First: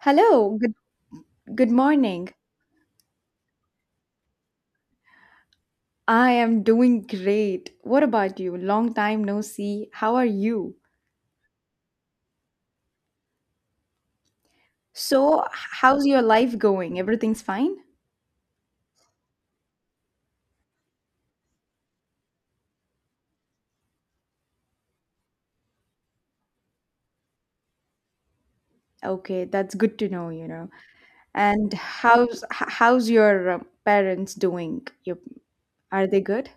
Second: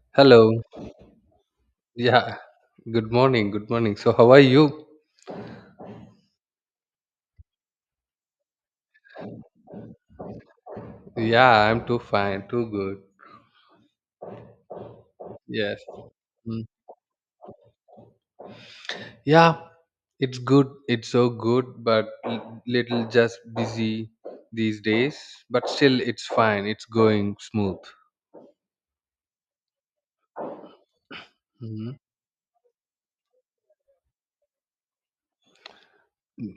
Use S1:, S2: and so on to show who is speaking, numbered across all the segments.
S1: Hello,
S2: Hello.
S1: good morning.
S2: Yeah. Good morning. Good morning. So, how are you?
S1: I am doing great. What about you? Long time no see. How are you?
S2: Yeah, I'm too fine. Too good.
S1: So,
S2: Yes.
S1: how's your life
S2: Mm.
S1: going? Everything's fine?
S2: Yeah, it's good. It's so good, but little just busy these days. But still, it's fine. It's going smooth.
S1: Okay, that's good to know. And
S2: Mhm.
S1: how's how's your parents doing? Your, are they good?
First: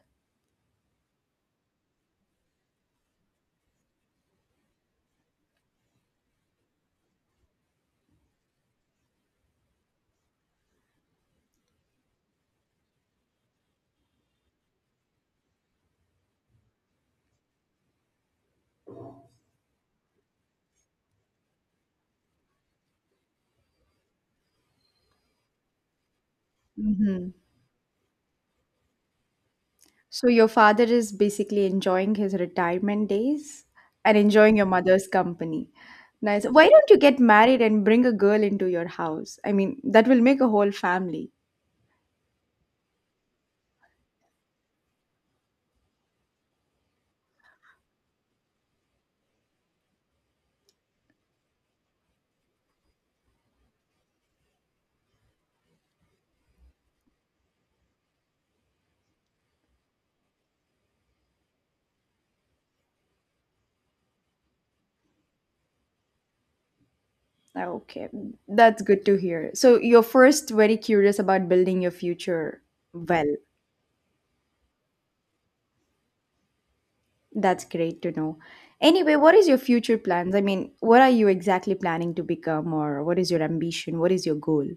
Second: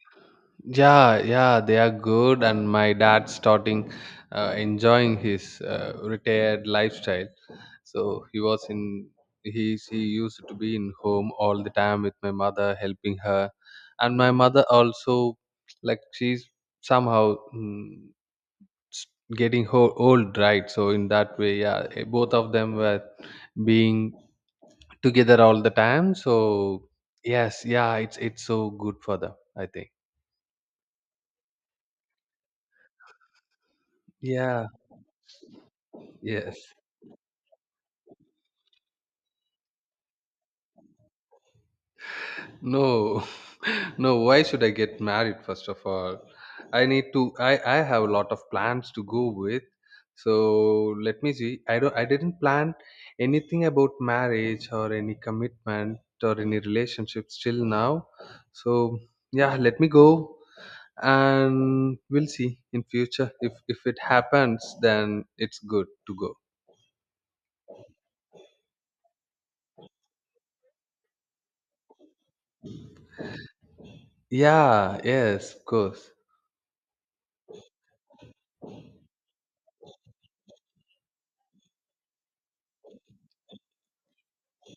S2: Yeah, yeah, they are good, and my dad's starting enjoying his retired lifestyle. So he was in, he she used to be in home all the time with my mother helping her, and my mother also, like she's somehow s- getting old, right? So in that way, yeah, both of them were being together all the time, so
S1: Hmm.
S2: yes, yeah, it's so good for them, I think.
S1: So your father is basically enjoying his retirement days and enjoying your
S2: Yeah.
S1: mother's company. Nice. Why
S2: Yes.
S1: don't you get married and bring a girl into your house? I mean, that will make a whole family.
S2: No, no. Why should I get married? First of all, I need to. I have a lot of plans to go with. So let me see. I don't. I didn't plan anything about marriage or any commitment or any relationships till now. So yeah, let me go, and we'll see in future. If it happens, then it's good to go.
S1: Okay, that's good to hear. So you're first very curious about building your future well.
S2: Yeah. Yes. Of course.
S1: That's great to know. Anyway, what is your future plans? I mean, what are you exactly planning to become or what is your ambition? What is your goal?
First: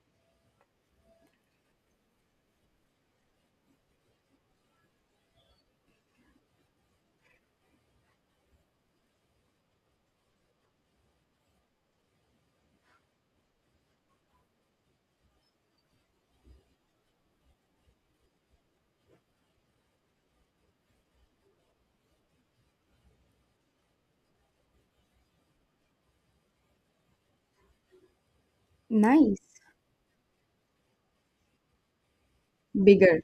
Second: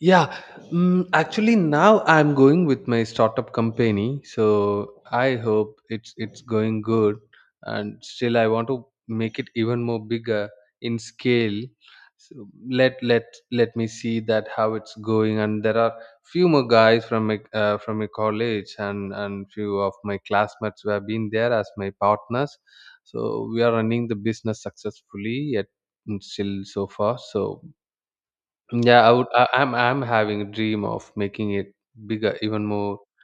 S2: Yeah, actually now I'm going with my startup company, so I hope it's going good, and still I want to make it even more bigger in scale. So let me see that how it's going, and there are few more guys from my college, and few of my classmates who have been there as my partners. So we are running the business successfully yet still so far. So yeah, I would. I,
S1: Nice.
S2: I'm. I'm having a dream of making it bigger, even more.
S1: Bigger.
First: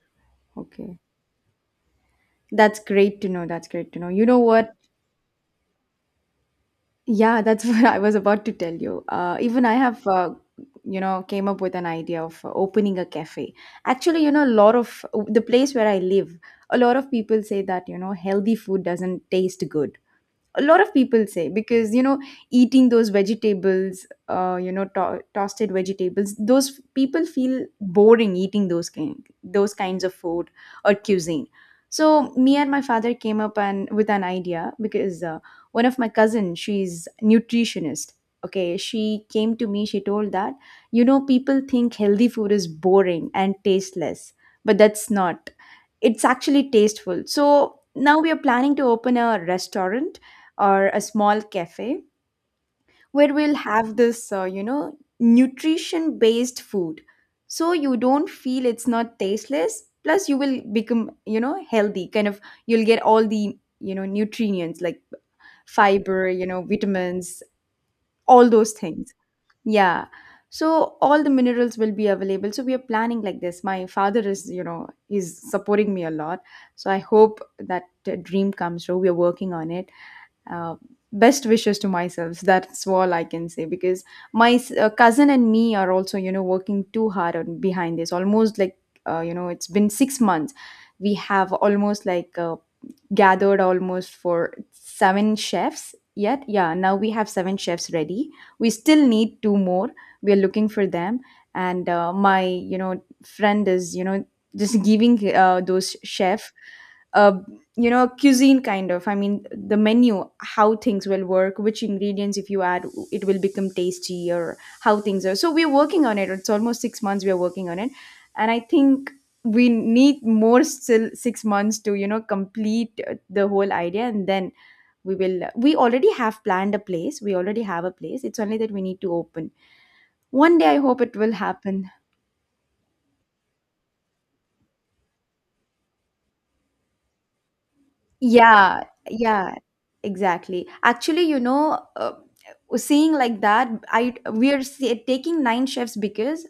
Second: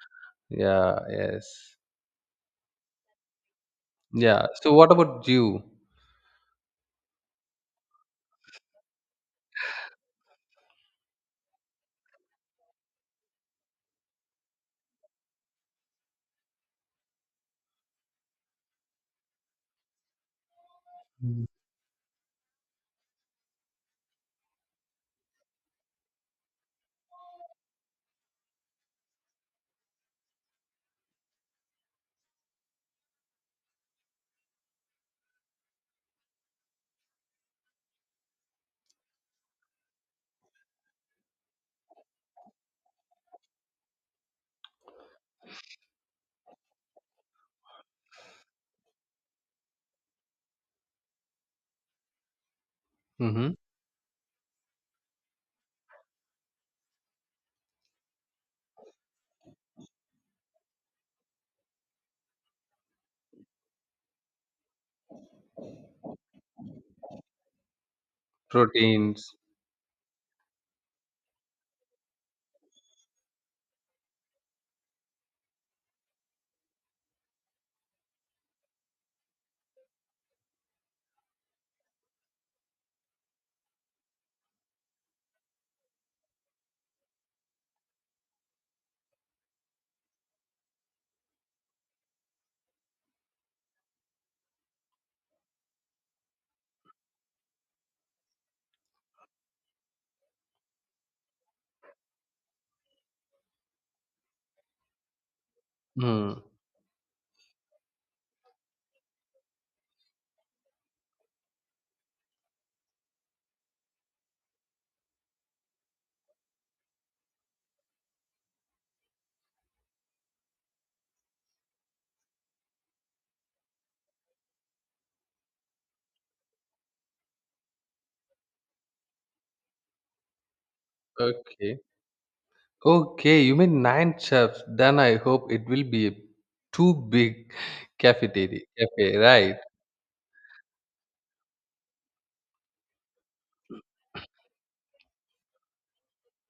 S1: Okay.
S2: Yeah. Yes.
S1: That's great to know. That's great to know. You know
S2: Yeah. So,
S1: what?
S2: what about you?
S1: Yeah, that's what I was about to tell you. Even I have, came up with an idea of opening a cafe. Actually, a lot of the place where I live, a lot of people say that, healthy food doesn't taste good. A lot of people
S2: Mm.
S1: say, because eating those vegetables, toasted vegetables, those people feel boring eating those kinds of food or cuisine. So me and my father came up and with an idea, because one of my cousin, she's nutritionist. Okay, she came to me, she told that people think healthy food is boring and tasteless, but that's not, it's actually tasteful. So now we are planning to open a restaurant or a small cafe where
S2: Hmm.
S1: we'll have this, nutrition based food. So you don't feel it's not tasteless. Plus, you will become, healthy. Kind of, you'll get all the nutrients like fiber, vitamins, all those things.
S2: Proteins.
S1: Yeah. So all the minerals will be available. So we are planning like this. My father is supporting me a lot. So I hope that dream comes true. We are working on it. uh, Best wishes to myself. So that's all I can say, because my cousin and me are also working too hard on behind this, almost like it's been 6 months. We have almost like gathered almost for seven chefs yet. Yeah, now we have seven chefs ready. We still need two more. We are looking for them. And my, friend is, just giving those
S2: Hmm.
S1: chef, uh, cuisine kind of. I mean, the menu, how things will work, which ingredients if you add, it will become tasty or how things are. So we're working on it. It's almost 6 months we are working on it. And I think we need more still 6 months to complete the whole idea, and then we will we already have planned a place, we already have a place, it's only that we need to open one day. I hope it will
S2: Okay.
S1: happen.
S2: Okay. You mean nine chefs? Then I hope it will be a too big cafeteria.
S1: Yeah,
S2: Cafe.
S1: yeah,
S2: Right.
S1: exactly. Actually, seeing like that, I we are see, taking nine chefs, because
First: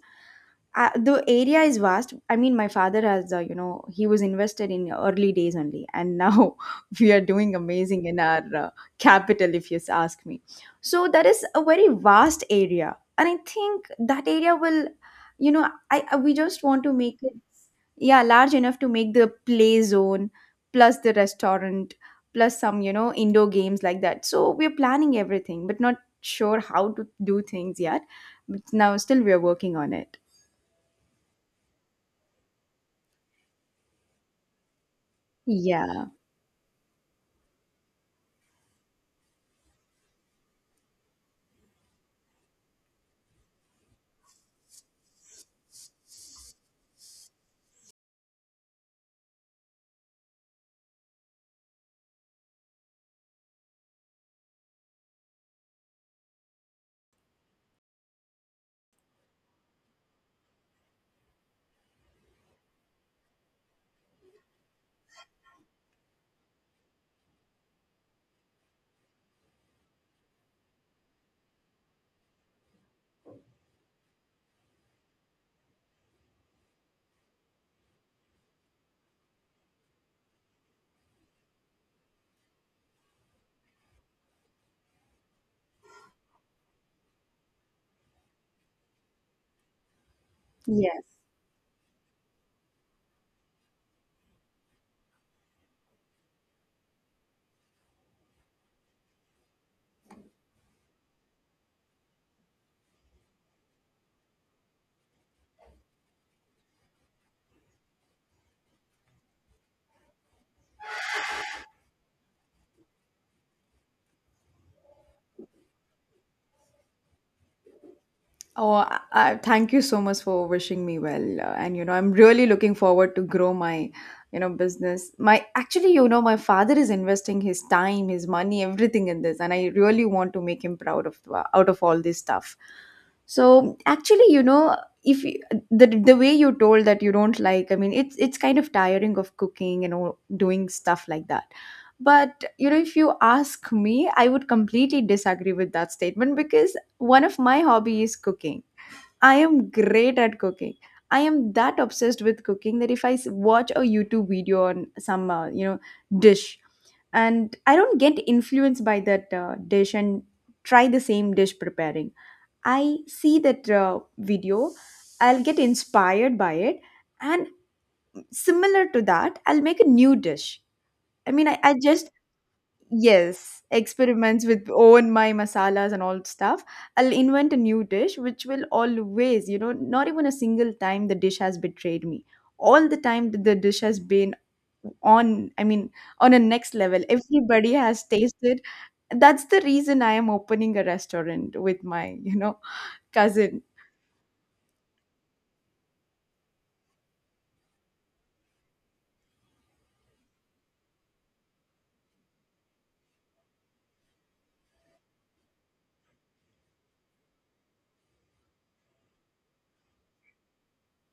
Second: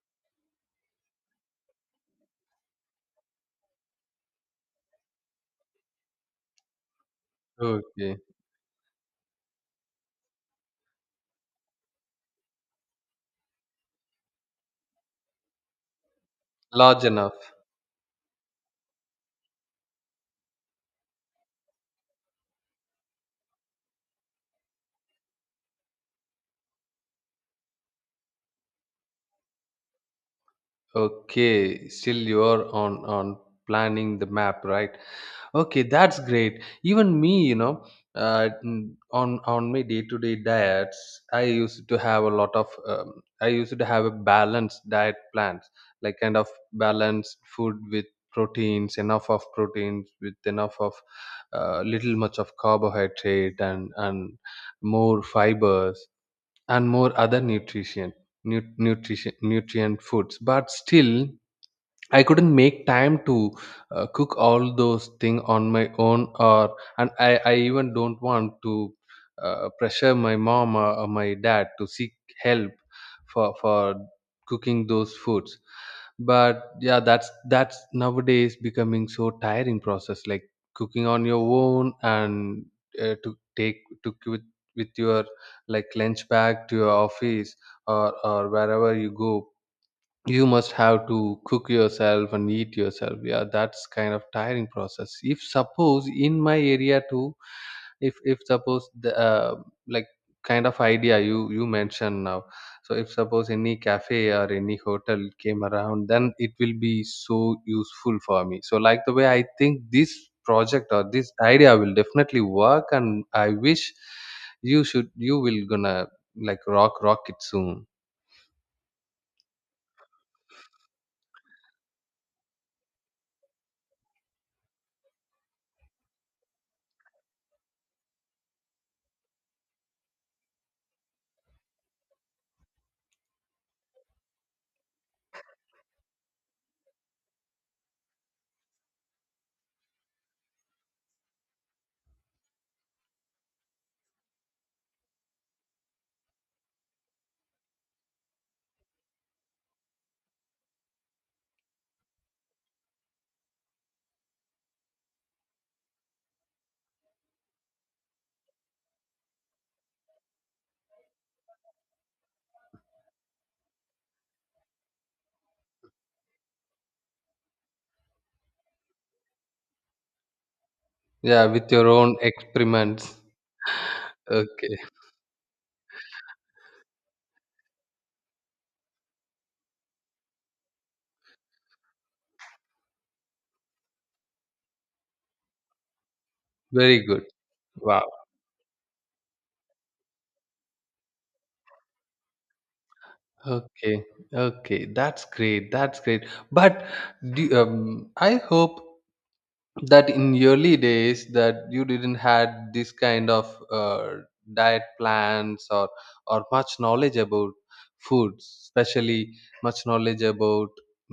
S1: the area is vast. I mean, my father has he was invested in early days only, and now we are doing amazing
S2: Okay.
S1: in our capital, if you ask me. So that is a very vast area, and I think that area will you know I we just want to
S2: Large
S1: make
S2: enough.
S1: it yeah large enough to make the play zone plus the restaurant plus some indoor games, like that. So we're planning everything, but not sure how to do things yet, but now still we are working on it.
S2: Okay. Still, you're on planning the map, right? Okay,
S1: Yeah,
S2: that's great. Even me, you know, on my day to day diets, I used to have a lot of. I used to have a balanced diet plans, like kind of balanced food with proteins, enough of proteins, with enough of little much of carbohydrate, and more fibers, and more other nutrition, nutrient foods, but still I couldn't make time to cook all those things on my own, or and I even don't want to pressure my mom, or my dad to seek help for cooking those foods. But yeah, that's nowadays becoming so tiring process, like cooking on your own, and to take to with your like lunch bag to your office, or wherever you go, you must
S1: yes.
S2: have to cook yourself and eat yourself. Yeah, that's kind of tiring process. If suppose in my area too, if suppose the like kind of idea you mentioned now, so if suppose any cafe or any hotel came around, then it will be so useful for me. So like the way I think, this project or this idea will definitely work, and I wish you should, you will gonna like rock it soon.
S1: Oh, thank you so much for wishing me well. And I'm really looking forward to grow my business. My actually, you know, my father is investing his time, his money, everything in this, and I really want to make him proud of out of all this stuff. So actually, if you, the way you told that you don't like, I mean, it's kind of tiring of cooking and all, doing stuff like that. But if you ask me, I would completely disagree with that statement, because one of my hobby is cooking. I am great at cooking. I am that obsessed with cooking that if I watch a YouTube video on some dish, and I don't get influenced by that dish and try the same dish preparing, I see that video, I'll get inspired by it. And similar to that, I'll make a new dish. I
S2: Yeah,
S1: mean, I,
S2: with
S1: I
S2: your
S1: just,
S2: own experiments.
S1: yes, experiments with
S2: Okay,
S1: own my masalas and all stuff. I'll invent a new dish, which will always, not even a single time the dish has betrayed me. All the time that the dish has been on, I mean, on a next level.
S2: very good.
S1: Everybody
S2: Wow.
S1: has tasted. That's the reason I am opening a restaurant with my cousin.
S2: Okay, okay, that's great. That's great. But do, I hope that in your early days that you didn't had this kind of diet plans, or much knowledge about foods, especially much knowledge about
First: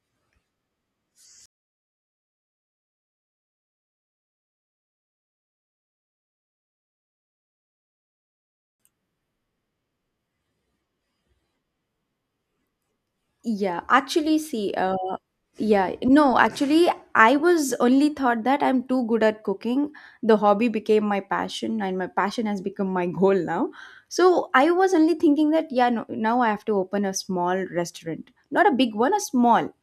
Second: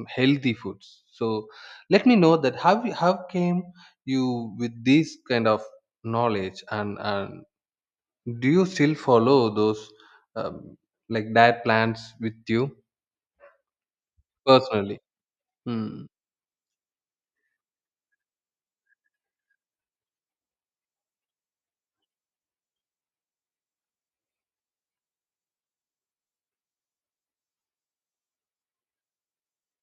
S2: healthy foods. So let me know that how you- how came you with this kind of knowledge and, do you still follow those um, like diet plans with you
S1: Yeah, actually, see,
S2: personally?
S1: yeah,
S2: Mm.
S1: no, actually, I was only thought that I'm too good at cooking. The hobby became my passion, and my passion has become my goal now. So I was only thinking that, yeah, no, now I have to open a small restaurant, not a big one, a small.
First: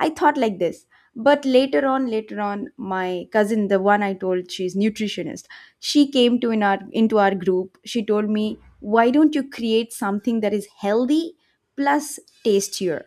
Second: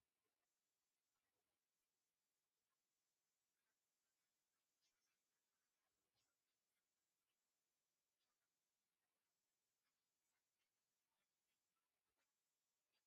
S1: I thought like this. But later on, my cousin, the one I told she's nutritionist, she came to in our into our group. She told me, why don't you create something that is healthy plus tastier?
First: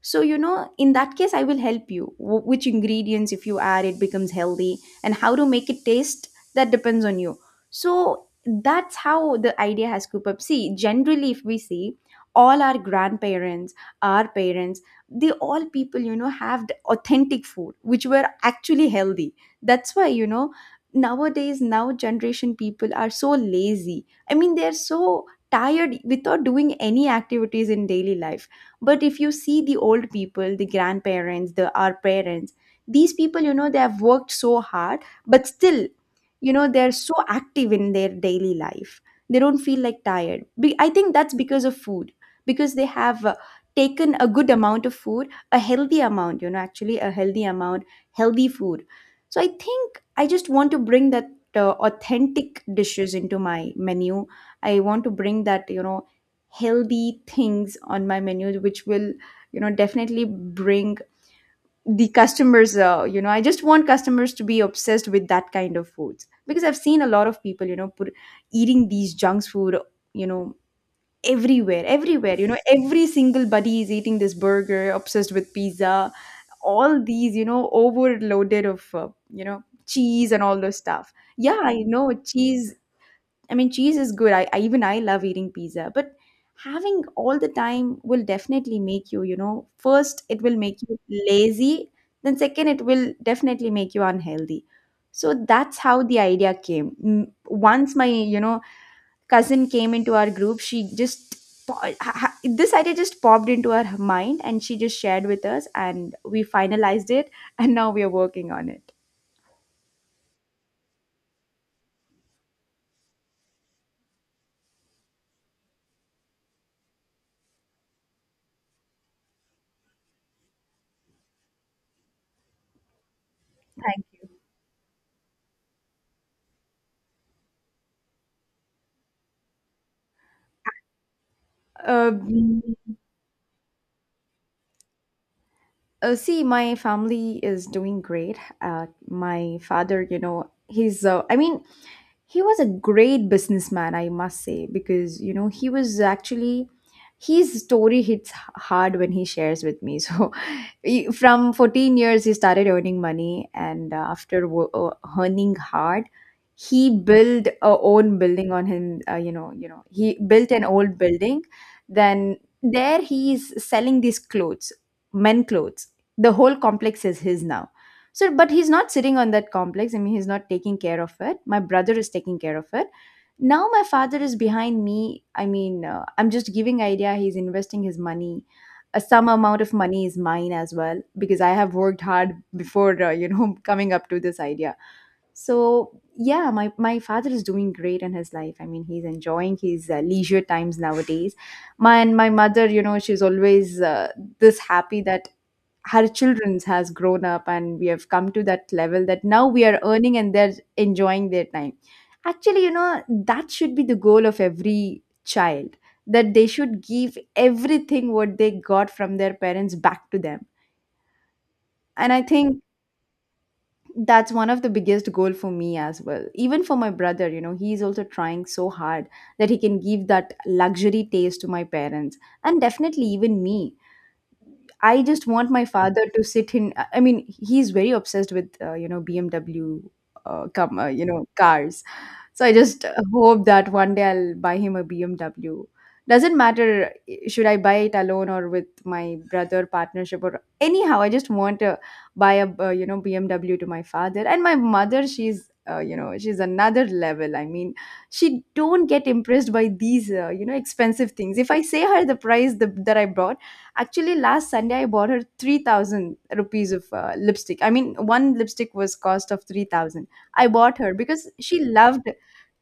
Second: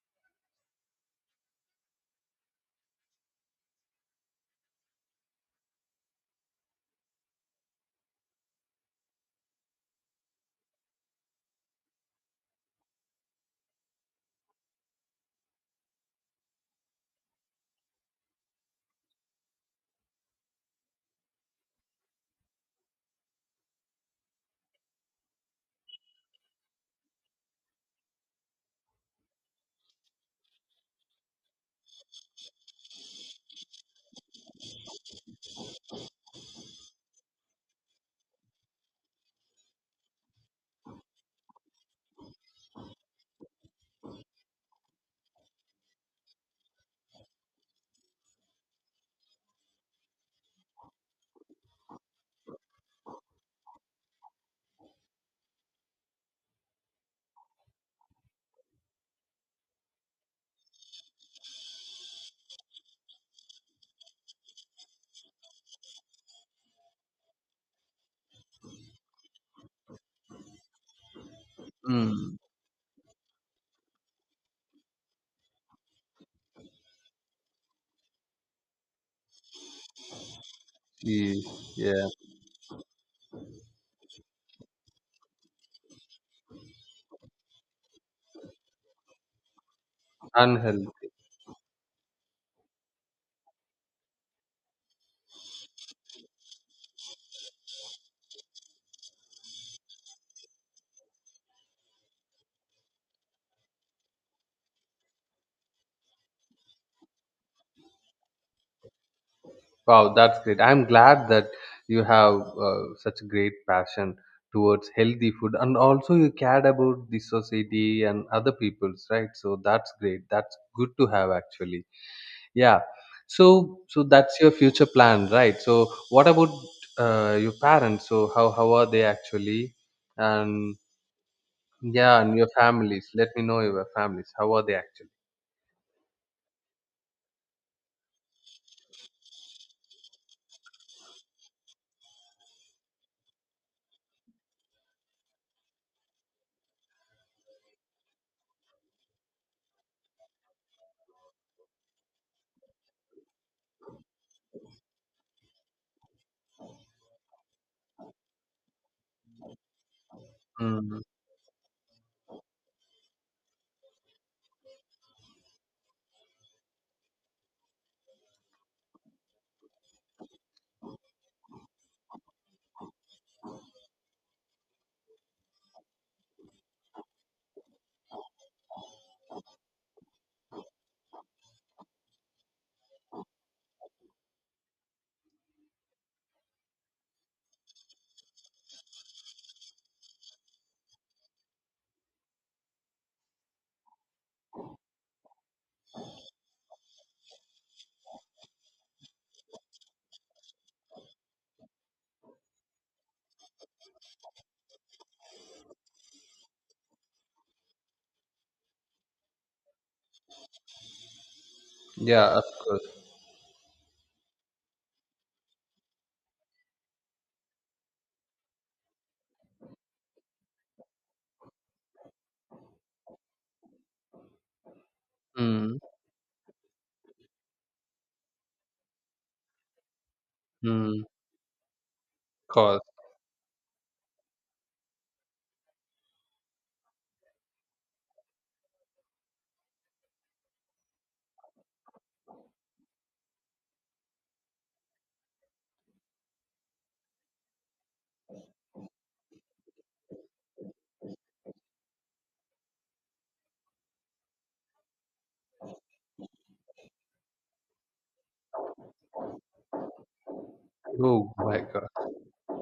S1: So in that case, I will help you. Which ingredients, if you add, it becomes healthy, and how to make it taste that depends on you. So that's how the idea has scooped up. See, generally, if we see all our grandparents, our parents, they all people have the authentic food which were actually healthy. That's why nowadays now generation people are so lazy. I mean, they're so tired without doing any activities in daily life. But if you see the old people, the grandparents, the our parents, these people they have worked so hard, but still they're so active in their daily life. They don't feel like tired. I think that's because of food, because they have taken a good amount of food, a healthy amount you know actually a healthy amount healthy food. So I think I just want to bring that authentic dishes into my menu. I want to bring that healthy things on my menu, which will definitely bring the customers. I just want customers to be obsessed with that kind of foods, because I've seen a lot of people put eating these junk food, you know everywhere
S2: Mm.
S1: everywhere every single buddy is eating this burger, obsessed with pizza, all these overloaded of cheese and all those stuff.
S2: Yes.
S1: Yeah, I
S2: Yeah,
S1: know cheese, I mean cheese is good. I even I love eating pizza, but having all the time will definitely make you you know first it will make you
S2: unhealthy.
S1: lazy, then second it will definitely make you unhealthy. So that's how the idea came. Mm, once my cousin came into our group, she just this idea just popped into her mind, and she just shared with us and we finalized it and now we are working on it.
S2: Wow, that's great. I'm glad that you have such great passion towards healthy food, and also you cared about the society and other people's, right? So that's great. That's good to have, actually. Yeah. So, so
S1: Thank
S2: that's your future plan, right? So, what about your parents? So, how are they actually? And
S1: uh,
S2: yeah, and your
S1: mm,
S2: families. Let me know your families. How are they actually?
S1: see, my family is doing great. My father, he's, I mean, he was a great businessman, I must say, because he was actually his story hits hard when he shares with me so from 14 years he started earning money, and after earning hard, he built a own building on him he built an old
S2: Mm.
S1: building. Then there he is selling these clothes, men clothes, the whole complex is his now. So, but he's not sitting on that complex. I mean, he's not taking care of it. My brother is taking care of it. Now my father is behind me. I mean, I'm just giving idea. He's investing his money. Some amount of money is mine as well, because I have worked hard before, coming up to this idea. So yeah, my father is doing great in his life. I mean, he's enjoying his leisure times nowadays. My and my mother, you know, she's always this happy that her children's has grown up and we have come to that level that now we are earning and they're enjoying their time actually, you know, that should be the goal of every child, that they should give everything what they got from their parents back to them. And I
S2: Yeah, of
S1: think
S2: course.
S1: that's one of the biggest goal for me as well, even for my brother. You know, he's also trying so hard that he can give that luxury taste to my parents, and definitely even me. I just want my
S2: Mm.
S1: father to sit in. I mean, he's very obsessed with you know, BMW, come
S2: Mm.
S1: you know, cars. So I
S2: Cause.
S1: just hope that one day I'll buy him a BMW. Doesn't matter should I buy it alone or with my brother partnership or anyhow. I just want to buy a you know, BMW to my father. And my mother, she's you know, she's another level. I mean, she don't get impressed by these you know, expensive things. If I say her the price that I bought. Actually, last Sunday I bought her 3,000 rupees of lipstick. I mean, one lipstick was cost of 3,000. I bought her because
S2: Oh my
S1: she
S2: God.
S1: loved.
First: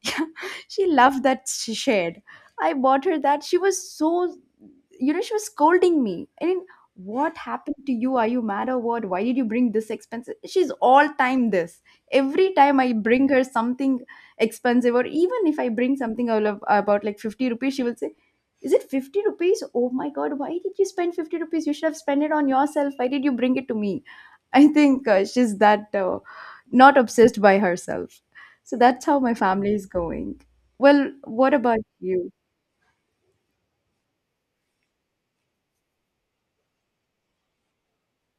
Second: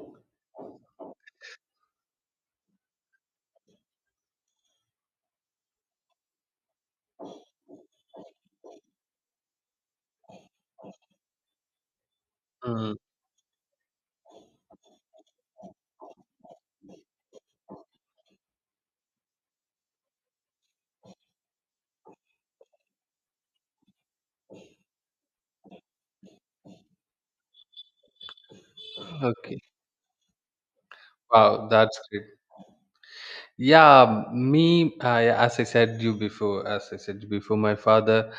S1: Yeah, she loved that, she shared. I bought her that. She was so, you know, she was scolding me. I mean, what happened to you? Are you mad or what? Why did you bring this expensive? She's all time this. Every time
S2: Mm.
S1: I bring her something expensive, or even if I bring something all of, about like 50 rupees, she will say, is it 50 rupees? Oh my god, why did you spend 50 rupees? You should have spent it on yourself. Why did you bring it to me? I think she's that not obsessed by herself. So that's how my
S2: Okay.
S1: family is going. Well, what
S2: Wow,
S1: about
S2: that's great.
S1: you?
S2: Yeah, me, I, as I said you before, as I said before, my father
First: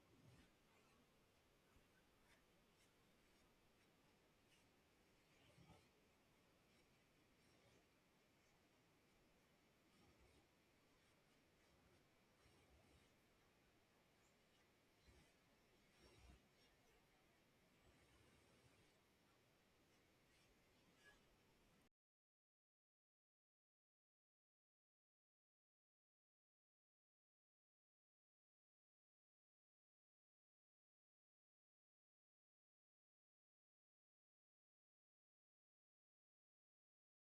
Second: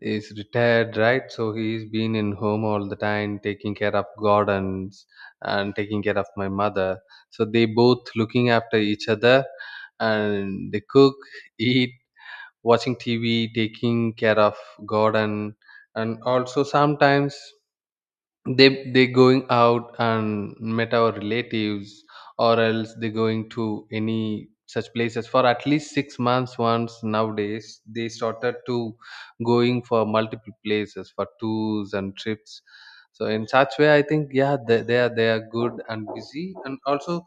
S2: is retired, right? So he's been in home all the time, taking care of gardens and taking care of my mother. So they both looking after each other, and they cook, eat, watching TV, taking care of god, and also sometimes they going out and met our relatives, or else they going to any such places for at least 6 months once. Nowadays they started to going for multiple places for tours and trips. So in such way I think yeah, they are good and busy, and also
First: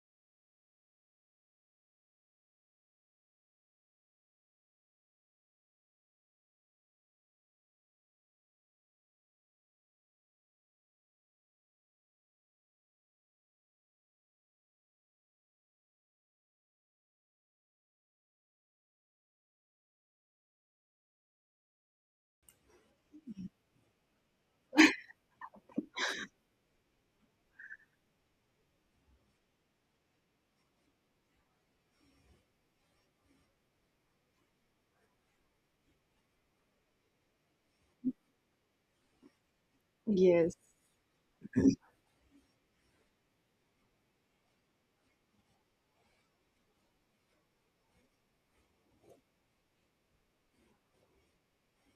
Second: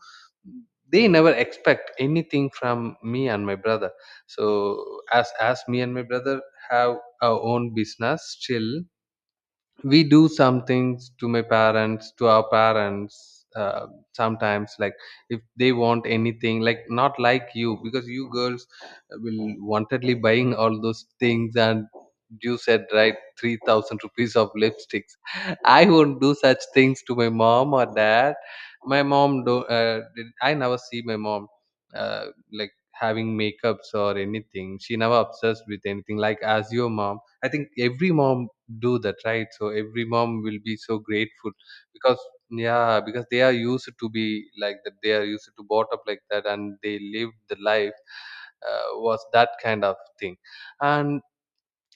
S2: they never expect anything from me and my brother. So as me and my brother have our own business, still we do some things to my parents, to our parents, sometimes, like if they want anything, like not like you, because you girls will wantedly buying all those things, and you said right, 3000 rupees of lipsticks. I won't do such things to my mom or dad. My mom do I never see my mom uh, like having makeups or anything. She never obsessed with anything like as your mom. I think every mom do that, right? So every mom
S1: Yes.
S2: will be so grateful, because yeah, because they are used to be like that. They are used to brought up like that, and they lived the life was that kind of thing. And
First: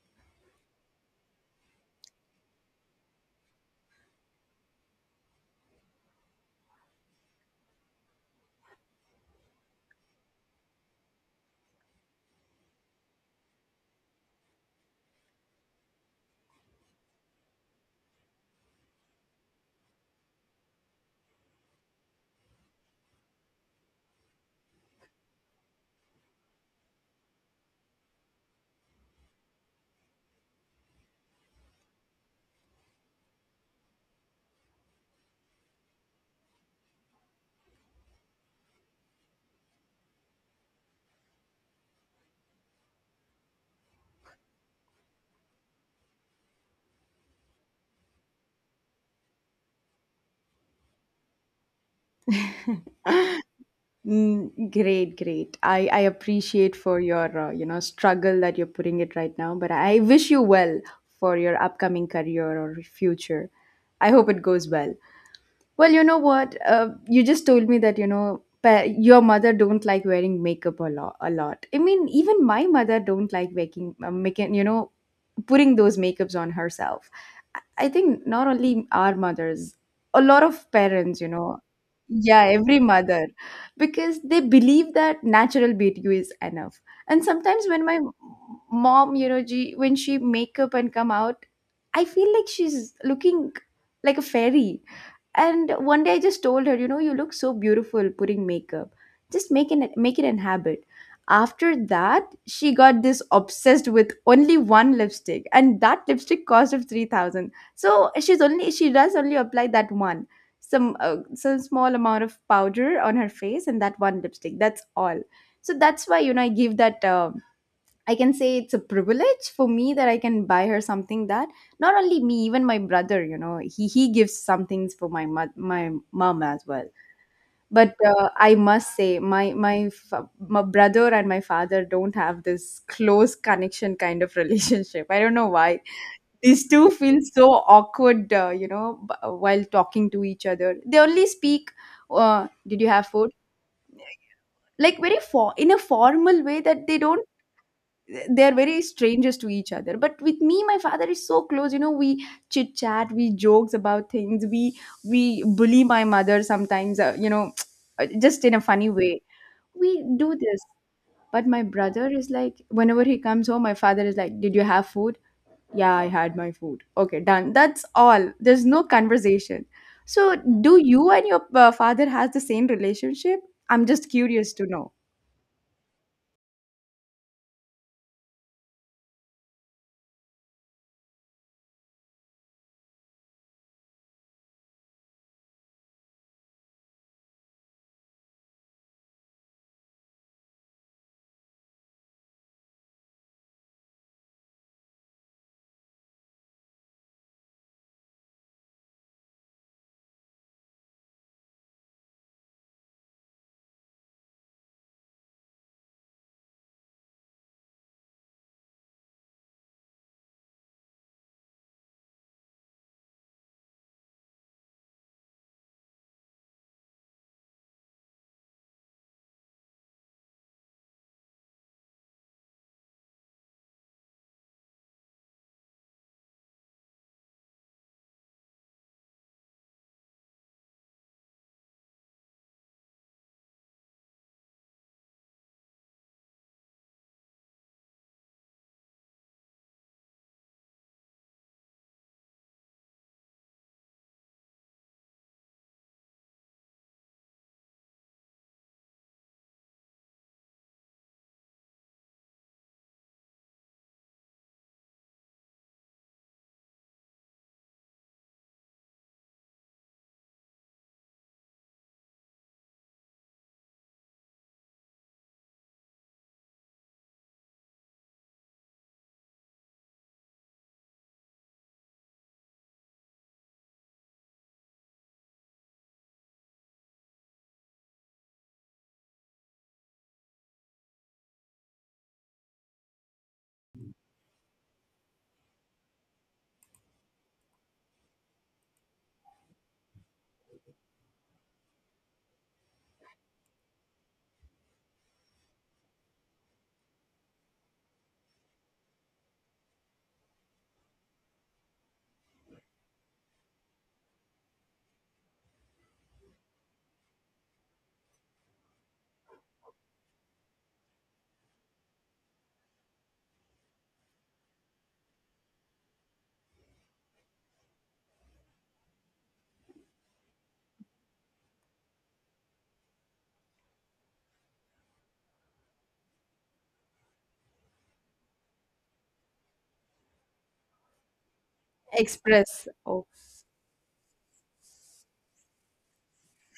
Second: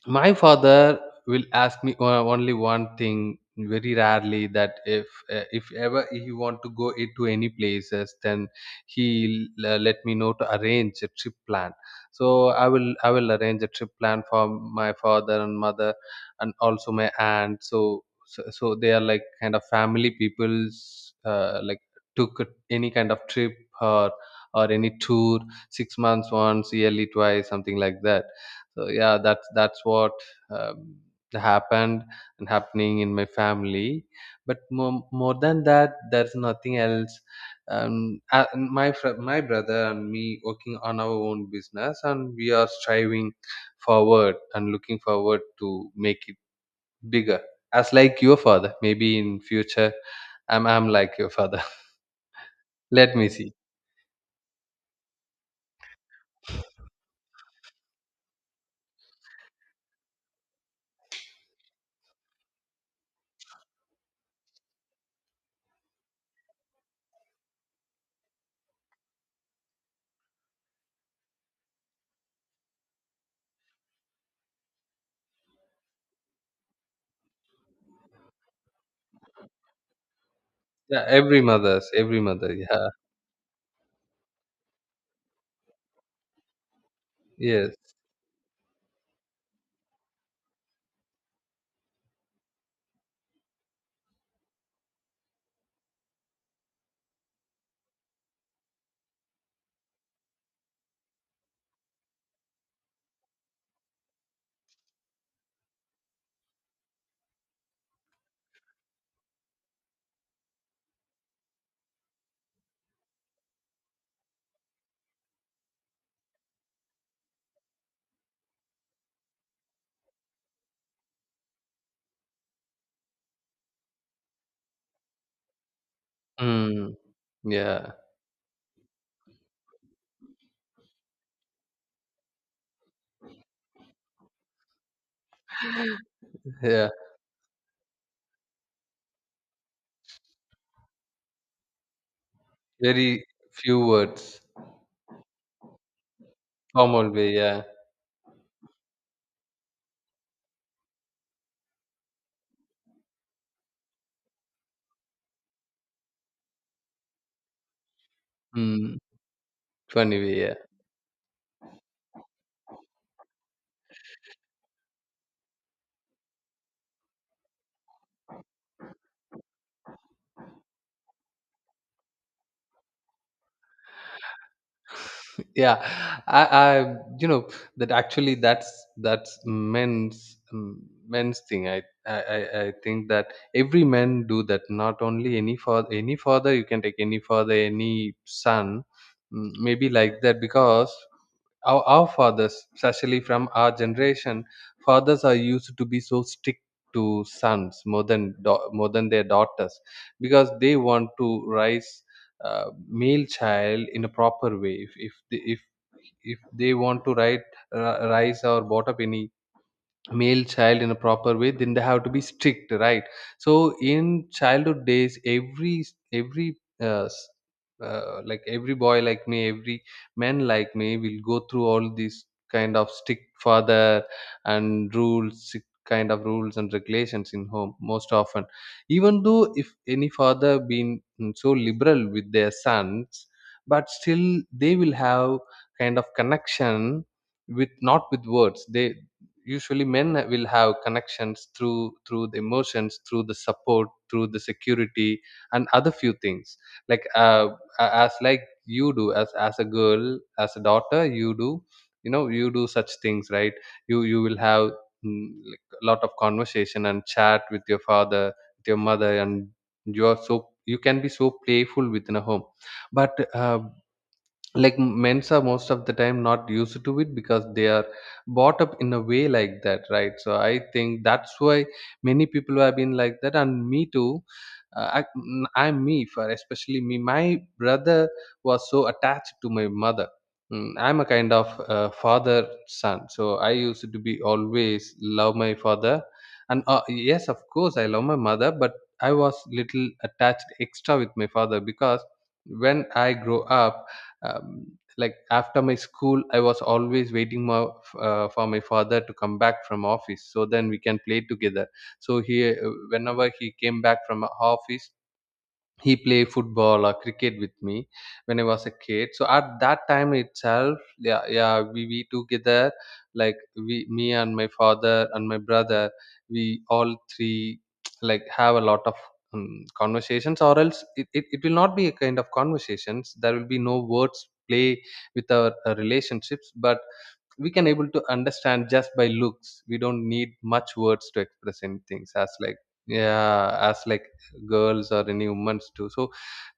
S2: my father will ask me only one thing very rarely, that if ever he want to go I- to any places, then he let me know to arrange a trip plan. So I will, I will arrange a trip plan for my father and mother, and also my aunt. So so, so they are like kind of family people's, like took any kind of trip, or or any tour, 6 months once, yearly twice, something like that. So yeah, that's what um, happened and happening in my family. But more, more than that there's nothing else. My my brother and me working on our own business, and we are striving forward and looking forward to make it bigger as like your father. Maybe in future I'm like your father. Let me see.
S1: Mm, great, great. I appreciate for your you know, struggle that you're putting it right now, but I wish you well for your upcoming career or future. I hope it goes well. Well, you know what? You just told me that, you know, your mother don't like wearing makeup a lot. A lot. I mean, even my mother don't like making you know, putting those makeups on herself. I think not only our mothers, a lot of
S2: Yeah,
S1: parents, you
S2: every
S1: know,
S2: mother's, every
S1: yeah,
S2: mother,
S1: every
S2: yeah.
S1: mother, because they believe that natural beauty is enough. And sometimes
S2: Yes.
S1: when my mom, you know, she, when she make up and come out, I feel like she's looking like a fairy. And one day I just told her, you know, you look so beautiful putting makeup. Just make it an habit. After that, she got this obsessed with only one lipstick, and that lipstick cost of 3,000. So she's only, she does only apply that one, some small amount of powder on her face, and that one lipstick. That's all. So that's why, you know, I give that. I can say it's a privilege for me that I can buy her something. That not only me, even my brother, you know, he gives some things for my my mom as well.
S2: mm, yeah,
S1: But I must say, my brother and my father don't have this close connection kind of relationship. I don't know why these
S2: yeah.
S1: two feel so awkward, you know, while talking to each other. They only speak, "Did you have
S2: Very
S1: food?"
S2: few words.
S1: Like very for in a formal way, that they
S2: Formal
S1: don't,
S2: way, yeah.
S1: they are very strangers to each other. But with me, my father is so close. You know, we chit chat, we jokes about things, we bully my mother sometimes, you know, just in a funny
S2: Mm,
S1: way we
S2: funny
S1: do
S2: way, yeah.
S1: this. But my brother is like, whenever he comes home, my father is like, did you have food? Yeah, I had my food. Okay, done. That's all. There's no conversation. So, do you and your father has the same relationship? I'm just curious to know.
S2: Yeah, you know, that actually, that's men's men's thing. I think that every man do that. Not only any father, any father, you can take any father, any son, maybe like that, because our fathers, especially from our generation, fathers are used to be so strict to sons, more than more than their daughters, because they want to raise male child in a proper way. If they want to write, ri- rise or brought up any male child in a proper way, then they have to be strict, right? So in childhood days, every uh, s- like every boy like me, every man like me, will go through all these kind of strict father and rules, strict kind of rules and regulations in home most often. Even though if any father been so liberal with their sons, but still they will have kind of connection with, not with words. They usually, men will have connections through, through the emotions, through the support, through the security, and other few things, like as like you do, as a girl, as a daughter you do. You know, you do such things, right? You will have like a lot of conversation and chat with your father, with your mother, and you are so, you can be so playful within a home. But like men's are most of the time not used to it, because they are brought up in a way like that, right? So I think that's why many people have been like that, and me too. I'm me for especially, me, my brother was so attached to my mother. I'm a kind of father son, so I used to be always love my father, and yes, of course I love my mother, but I was little attached extra with my father, because when I grow up, um, like after my school, I was always waiting my, for my father to come back from office, so then we can play together. So he whenever he came back from office, he play football or cricket with me when I was a kid. So at that time itself, yeah, yeah, we together like we, me and my father and my brother, we all three like have a lot of conversations. Or else it will not be a kind of conversations. There will be no words play with our relationships, but we can able to understand just by looks. We don't need much words to express anything. As like,
S1: Express. Oh.
S2: yeah, as like girls or any humans too. So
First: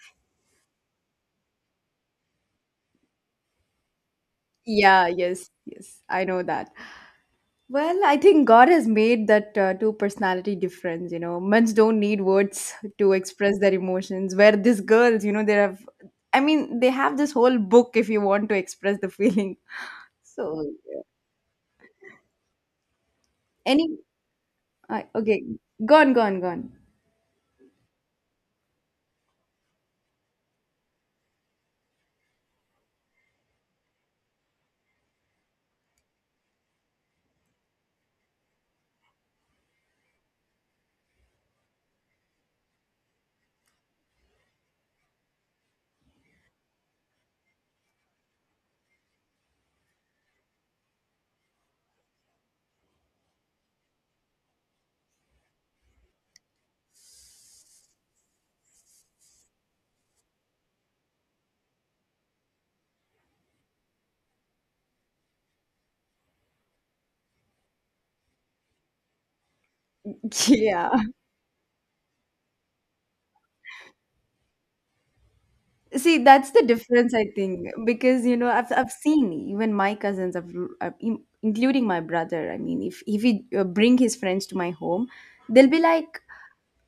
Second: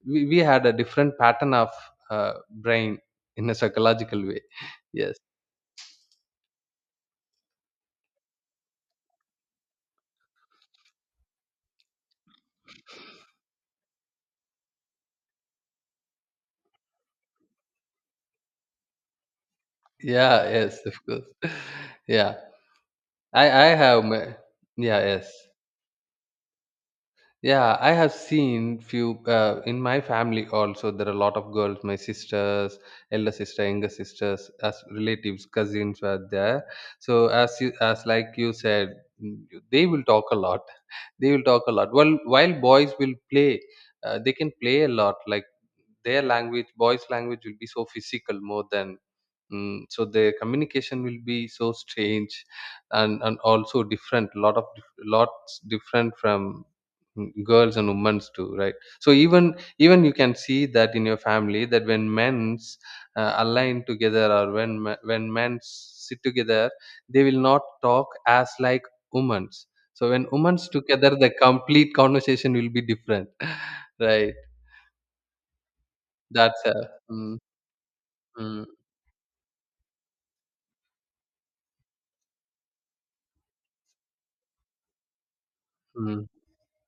S2: we had a different pattern of uh, brain in a psychological way.
S1: Yeah,
S2: Yes.
S1: yes, yes, I know that. Well, I think God has made that two personality difference. You know, men don't need words to express their emotions, where these girls, you know, they have, I mean, they have this whole book if you want to express the feeling.
S2: Yeah,
S1: So,
S2: yes, of
S1: yeah.
S2: course. Yeah. I
S1: Any,
S2: have my, yeah,
S1: I
S2: yes.
S1: okay, gone, gone, gone.
S2: Yeah, I have seen few in my family also. There are a lot of girls, my sisters, elder sister, younger sisters, as relatives, cousins were there. So as you, as like you said, mm, they will talk a lot. They will talk a lot. Well, while boys will play, they can play a lot. Like their language, boys' language will be so physical more than. So the communication will be so strange, and also different, lot of lots different from, girls and women's too, right? So even you can see that in your family that when men's align together, or when when men sit together, they will not talk as like women's. So when women's
S1: Yeah.
S2: together, the complete conversation will be different. Right?
S1: See, that's
S2: That's
S1: the
S2: a,
S1: difference, I
S2: mm,
S1: think. Because you know,
S2: mm,
S1: I've seen even my cousins, including my brother. I mean, if he bring his friends to my home, they'll be like,
S2: mm,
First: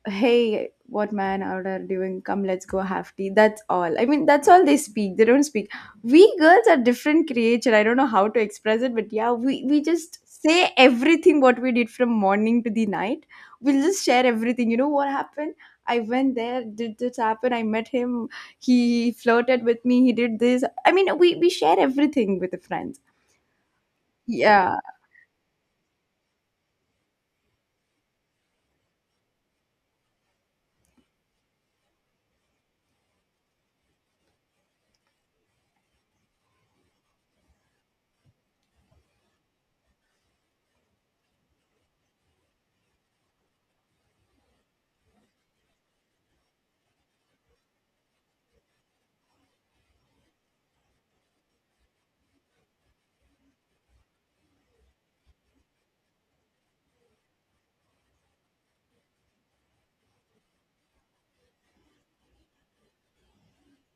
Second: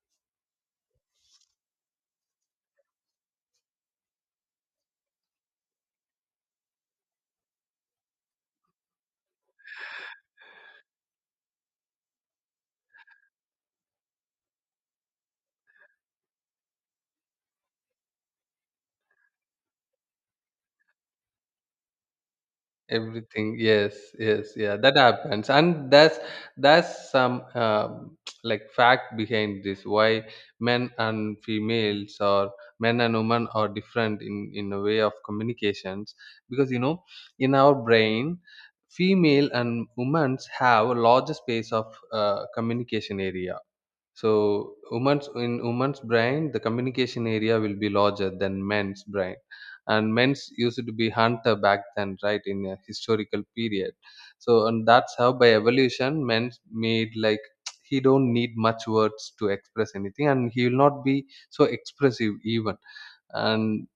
S1: hey, what man out are doing, come let's go have tea. That's all. I mean, that's all they speak. They don't speak. We girls are different creature. I don't know how to express it, but yeah, we just say everything what we did from morning to the night. We'll just share everything, you know, what happened. I went there, did this happen, I met him, he flirted with me, he did this. I mean, we share everything with the friends.
S2: everything. Yes, yes,
S1: Yeah,
S2: yeah, that happens. And that's some like fact behind this, why men and females, or men and women are different in a way of communications. Because you know, in our brain, female and women's have a larger space of communication area. So women's, in women's brain, the communication area will be larger than men's brain, and men's used to be hunter back then, right? In a historical period, so, and that's how by evolution men's made like, he don't need much words to express anything, and he will not be so expressive even. And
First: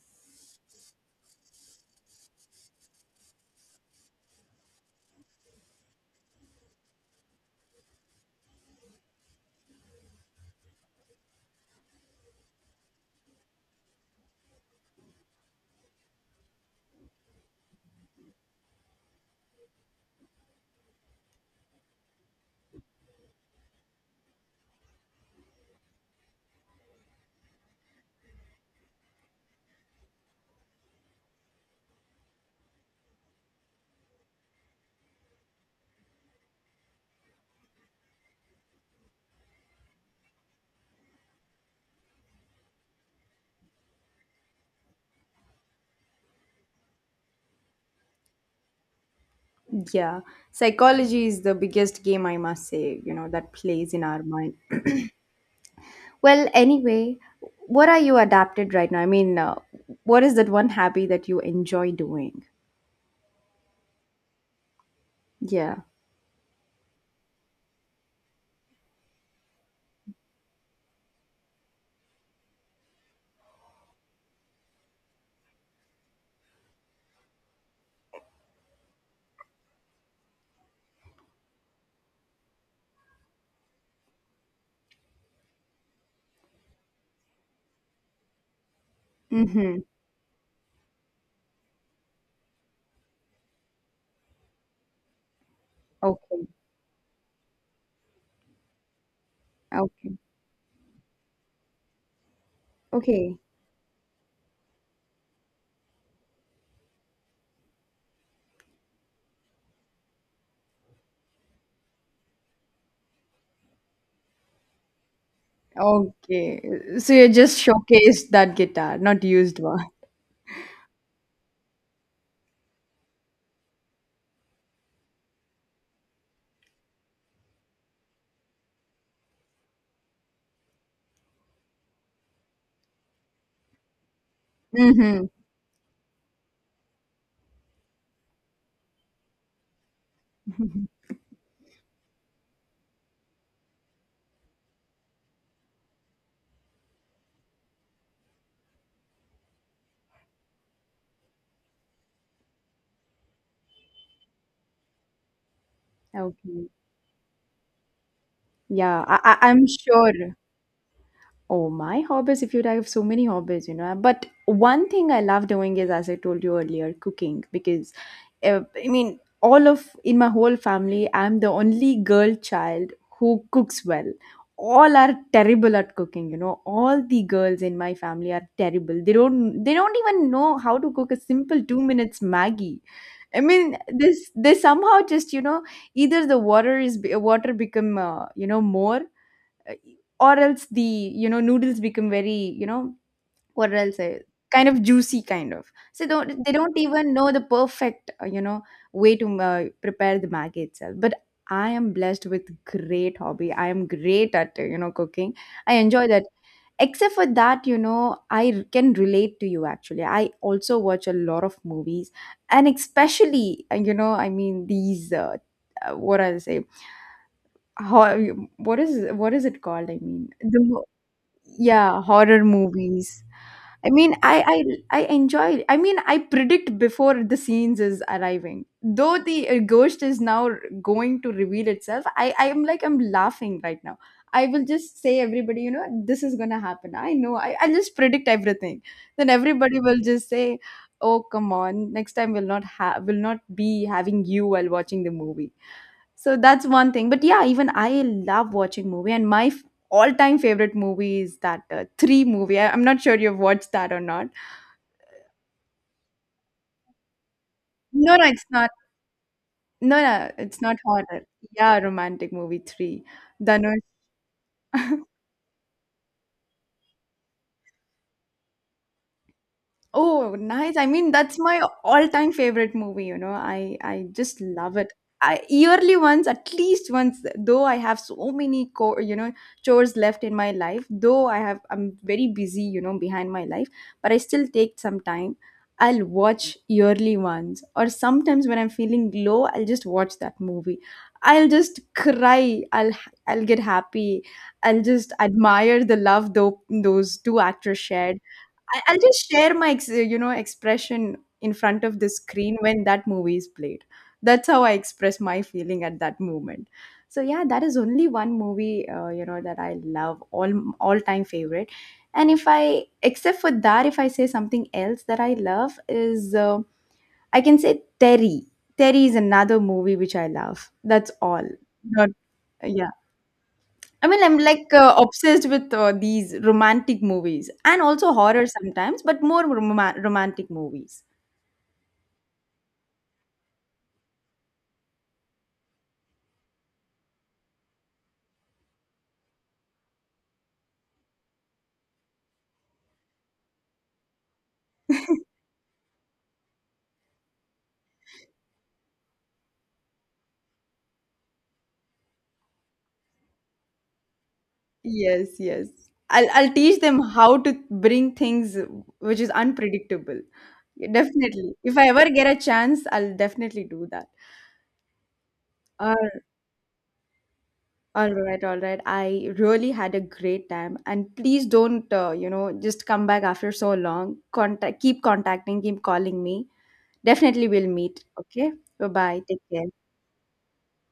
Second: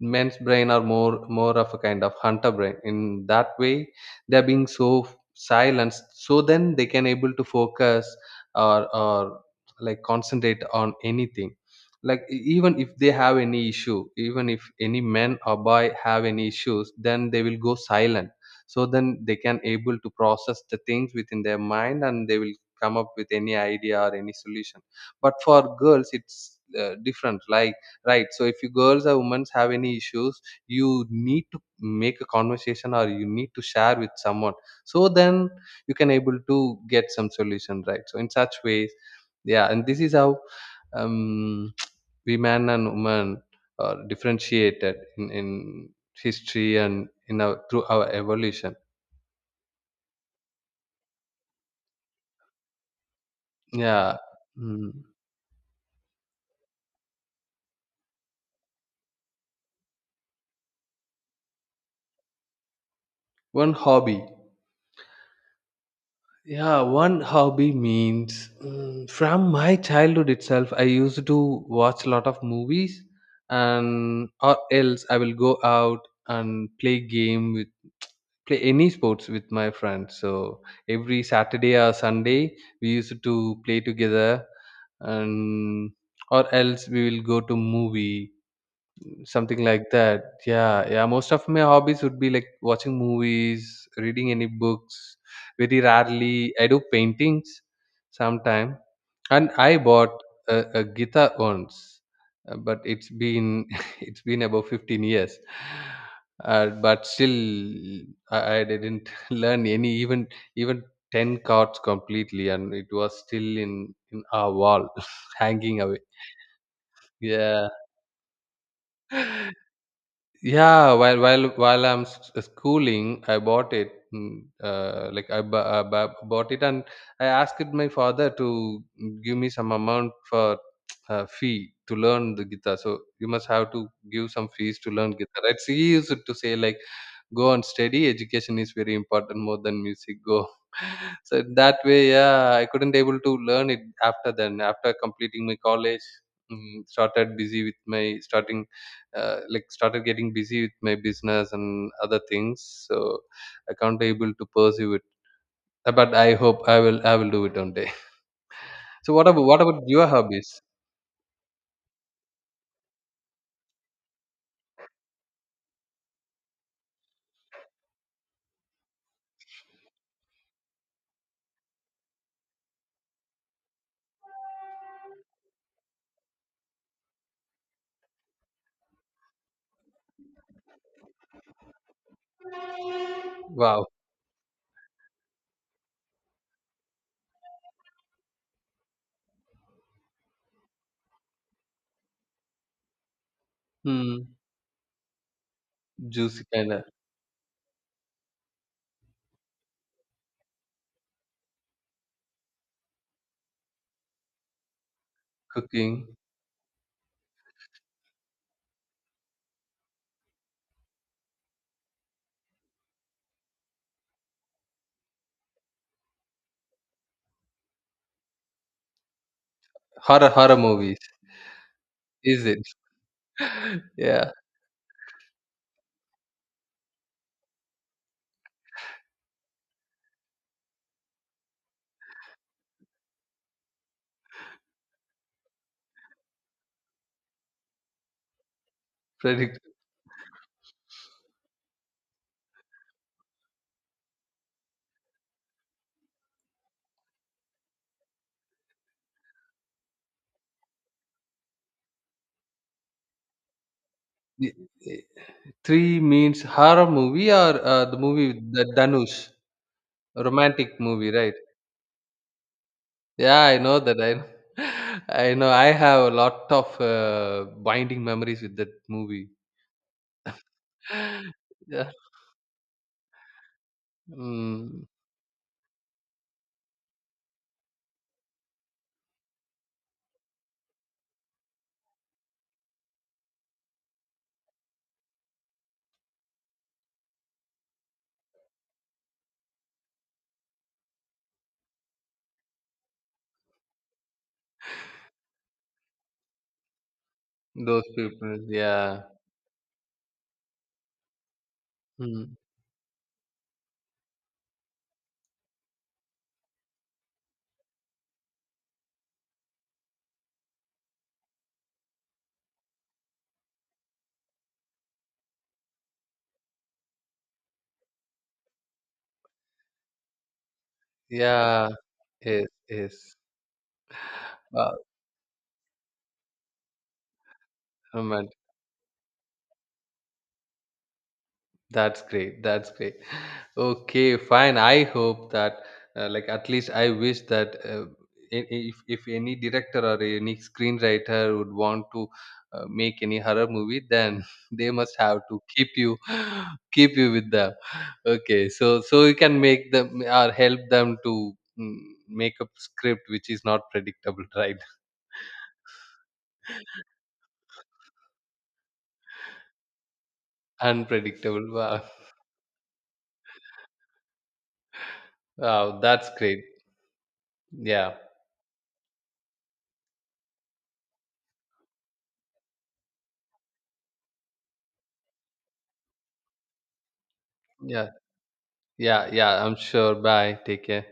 S2: men's brain are more of a kind of hunter brain in that way. They're being so silent so then they can able to focus, or like concentrate on anything. Like even if they have any issue, even if any men or boy have any issues, then they will go silent. So then they can able to process the things within their mind, and they will come up with any idea or any solution. But for girls it's different, like, right? So if you girls or women have any issues, you need to make a conversation, or you need to share with someone, so then you can able to get some solution, right? So in such ways, yeah. And this is how, um, we man and woman are differentiated in history and in our, through our evolution.
S1: yeah. Psychology is the biggest game, I must say, you know, that plays in
S2: Yeah.
S1: our mind.
S2: Mm.
S1: Well, anyway, what are you adapted right now? I mean, what is that one hobby that you enjoy doing?
S2: One hobby.
S1: Yeah.
S2: Yeah, one hobby means, mm, from my childhood itself, I used to watch a lot of movies, and or else I will go out and play game with, play any sports with my friends. So every Saturday or Sunday, we used to play together, and or else we will go to movie. Something
S1: Mm-hmm.
S2: like that. Yeah, yeah. Most of my hobbies would be like watching movies, reading any books. Very
S1: Okay.
S2: rarely, I do paintings sometime. And I
S1: Okay.
S2: bought a guitar once, but it's
S1: Okay.
S2: been it's been about 15 years. But still, I didn't learn any even 10 chords completely, and it was still in our wall, hanging away.
S1: Okay. So you just
S2: Yeah.
S1: showcased that guitar, not used one.
S2: Yeah, while while I'm schooling, I bought it. Like I, bought it, and I asked my father to, give me some amount for fee to learn the guitar. So you must have to give some fees to learn
S1: Mm-hmm.
S2: guitar, right? So he used to say like, go and study. Education is very important more than music. Go. So that way, yeah, I couldn't able to learn it. After then, after completing my college, started busy with my starting like started getting busy with my business and other things, so I can't be able to pursue it. But I hope
S1: Okay.
S2: i will do it one day.
S1: Yeah,
S2: So what about what
S1: I'm
S2: about your
S1: sure.
S2: hobbies?
S1: Oh, my hobbies, if you'd, I have so many hobbies, you know. But one thing I love doing is, as I told you earlier, cooking. Because I mean, all of in my whole family, I'm the only girl child who cooks well. All are terrible at cooking, you know. All the girls in my family are terrible. They don't even know how to cook a simple 2 minute Maggie. I mean,
S2: Wow.
S1: this they somehow just, you know, either the water is water become you know, more uh, or else the, you know, noodles become very, you know, what else I,
S2: Hmm.
S1: kind of juicy kind of. So
S2: Juicy
S1: don't, they
S2: kind
S1: don't
S2: of.
S1: even know the perfect you know, way to prepare the maggi itself. But I am blessed with great hobby. I am great at you know, cooking. I
S2: Cooking.
S1: enjoy that. Except for that, you know, can relate to you. Actually I also watch a lot of movies. And especially you know, I mean, these what I say, how, what is it called, I mean
S2: Horror, horror
S1: the,
S2: movies,
S1: yeah, horror
S2: is it?
S1: movies. i mean
S2: Yeah.
S1: i I enjoy. I mean, I predict before the scenes is arriving, though the ghost is now going to reveal itself. I am like, I'm laughing right now. I will just say everybody, you know, this is gonna happen, I know. I'll just predict everything. Then
S2: Predict.
S1: everybody will just say, oh come on, next time we'll not have will not be having you while watching the movie. So that's one thing. But yeah, even I love watching movie. And my all-time favorite movie is that Three movie. I'm not sure you've watched that or not.
S2: y- y- Three means horror movie, or the
S1: No, no,
S2: movie with
S1: it's
S2: the
S1: not.
S2: Danush,
S1: No, no, it's not
S2: romantic movie,
S1: horror.
S2: right?
S1: Yeah, romantic movie Three.
S2: Yeah, I know
S1: Dhanush.
S2: that. I I know. I have a lot of binding memories with that movie.
S1: Oh, nice. I mean, that's my
S2: Yeah.
S1: all-time favorite movie, you know. I just love
S2: Mm,
S1: it. I yearly once, at least once, though I have so many co, you know, chores left in my life, though I'm very busy, you know, behind my life, but I still take some time. I'll watch yearly ones, or sometimes when I'm feeling low, I'll just watch that movie. I'll just cry. I'll get happy. I'll just admire the love though those two actors
S2: those
S1: shared.
S2: people,
S1: I'll
S2: yeah.
S1: just share my you know, expression in front of the
S2: Mm,
S1: screen when that movie is played. That's how I express my feeling at that moment. So yeah, that is only one movie you know, that I love, all time favorite. And if I, except for that, if I say something else that I love is I can say Terry. Terry is another movie which I love. That's all.
S2: yeah.
S1: Not,
S2: Yes,
S1: yeah.
S2: yes.
S1: I mean, I'm like
S2: Wow,
S1: obsessed with these romantic movies and also
S2: romantic.
S1: horror sometimes, but more romantic movies.
S2: That's great. That's great. Okay, fine. I hope that, like, at least I wish that, i- if any director or any screenwriter would want to make any horror movie, then they must have to keep you, keep you with them. Okay, so so you can make them or help them to, mm, make a script which is not predictable, right?
S1: Yes, yes. I'll teach them how to bring things which is unpredictable. Yeah,
S2: Unpredictable.
S1: definitely. If
S2: Wow,
S1: I ever get a chance, I'll definitely do that.
S2: wow,
S1: All,
S2: that's great. Yeah,
S1: all right, all right. I really had a great time. And please don't, you know, just come back after so long. Keep contacting, keep calling me. Definitely we'll
S2: yeah,
S1: meet. Okay. Bye
S2: yeah,
S1: bye. Take
S2: yeah. I'm
S1: care.
S2: sure. Bye. Take care.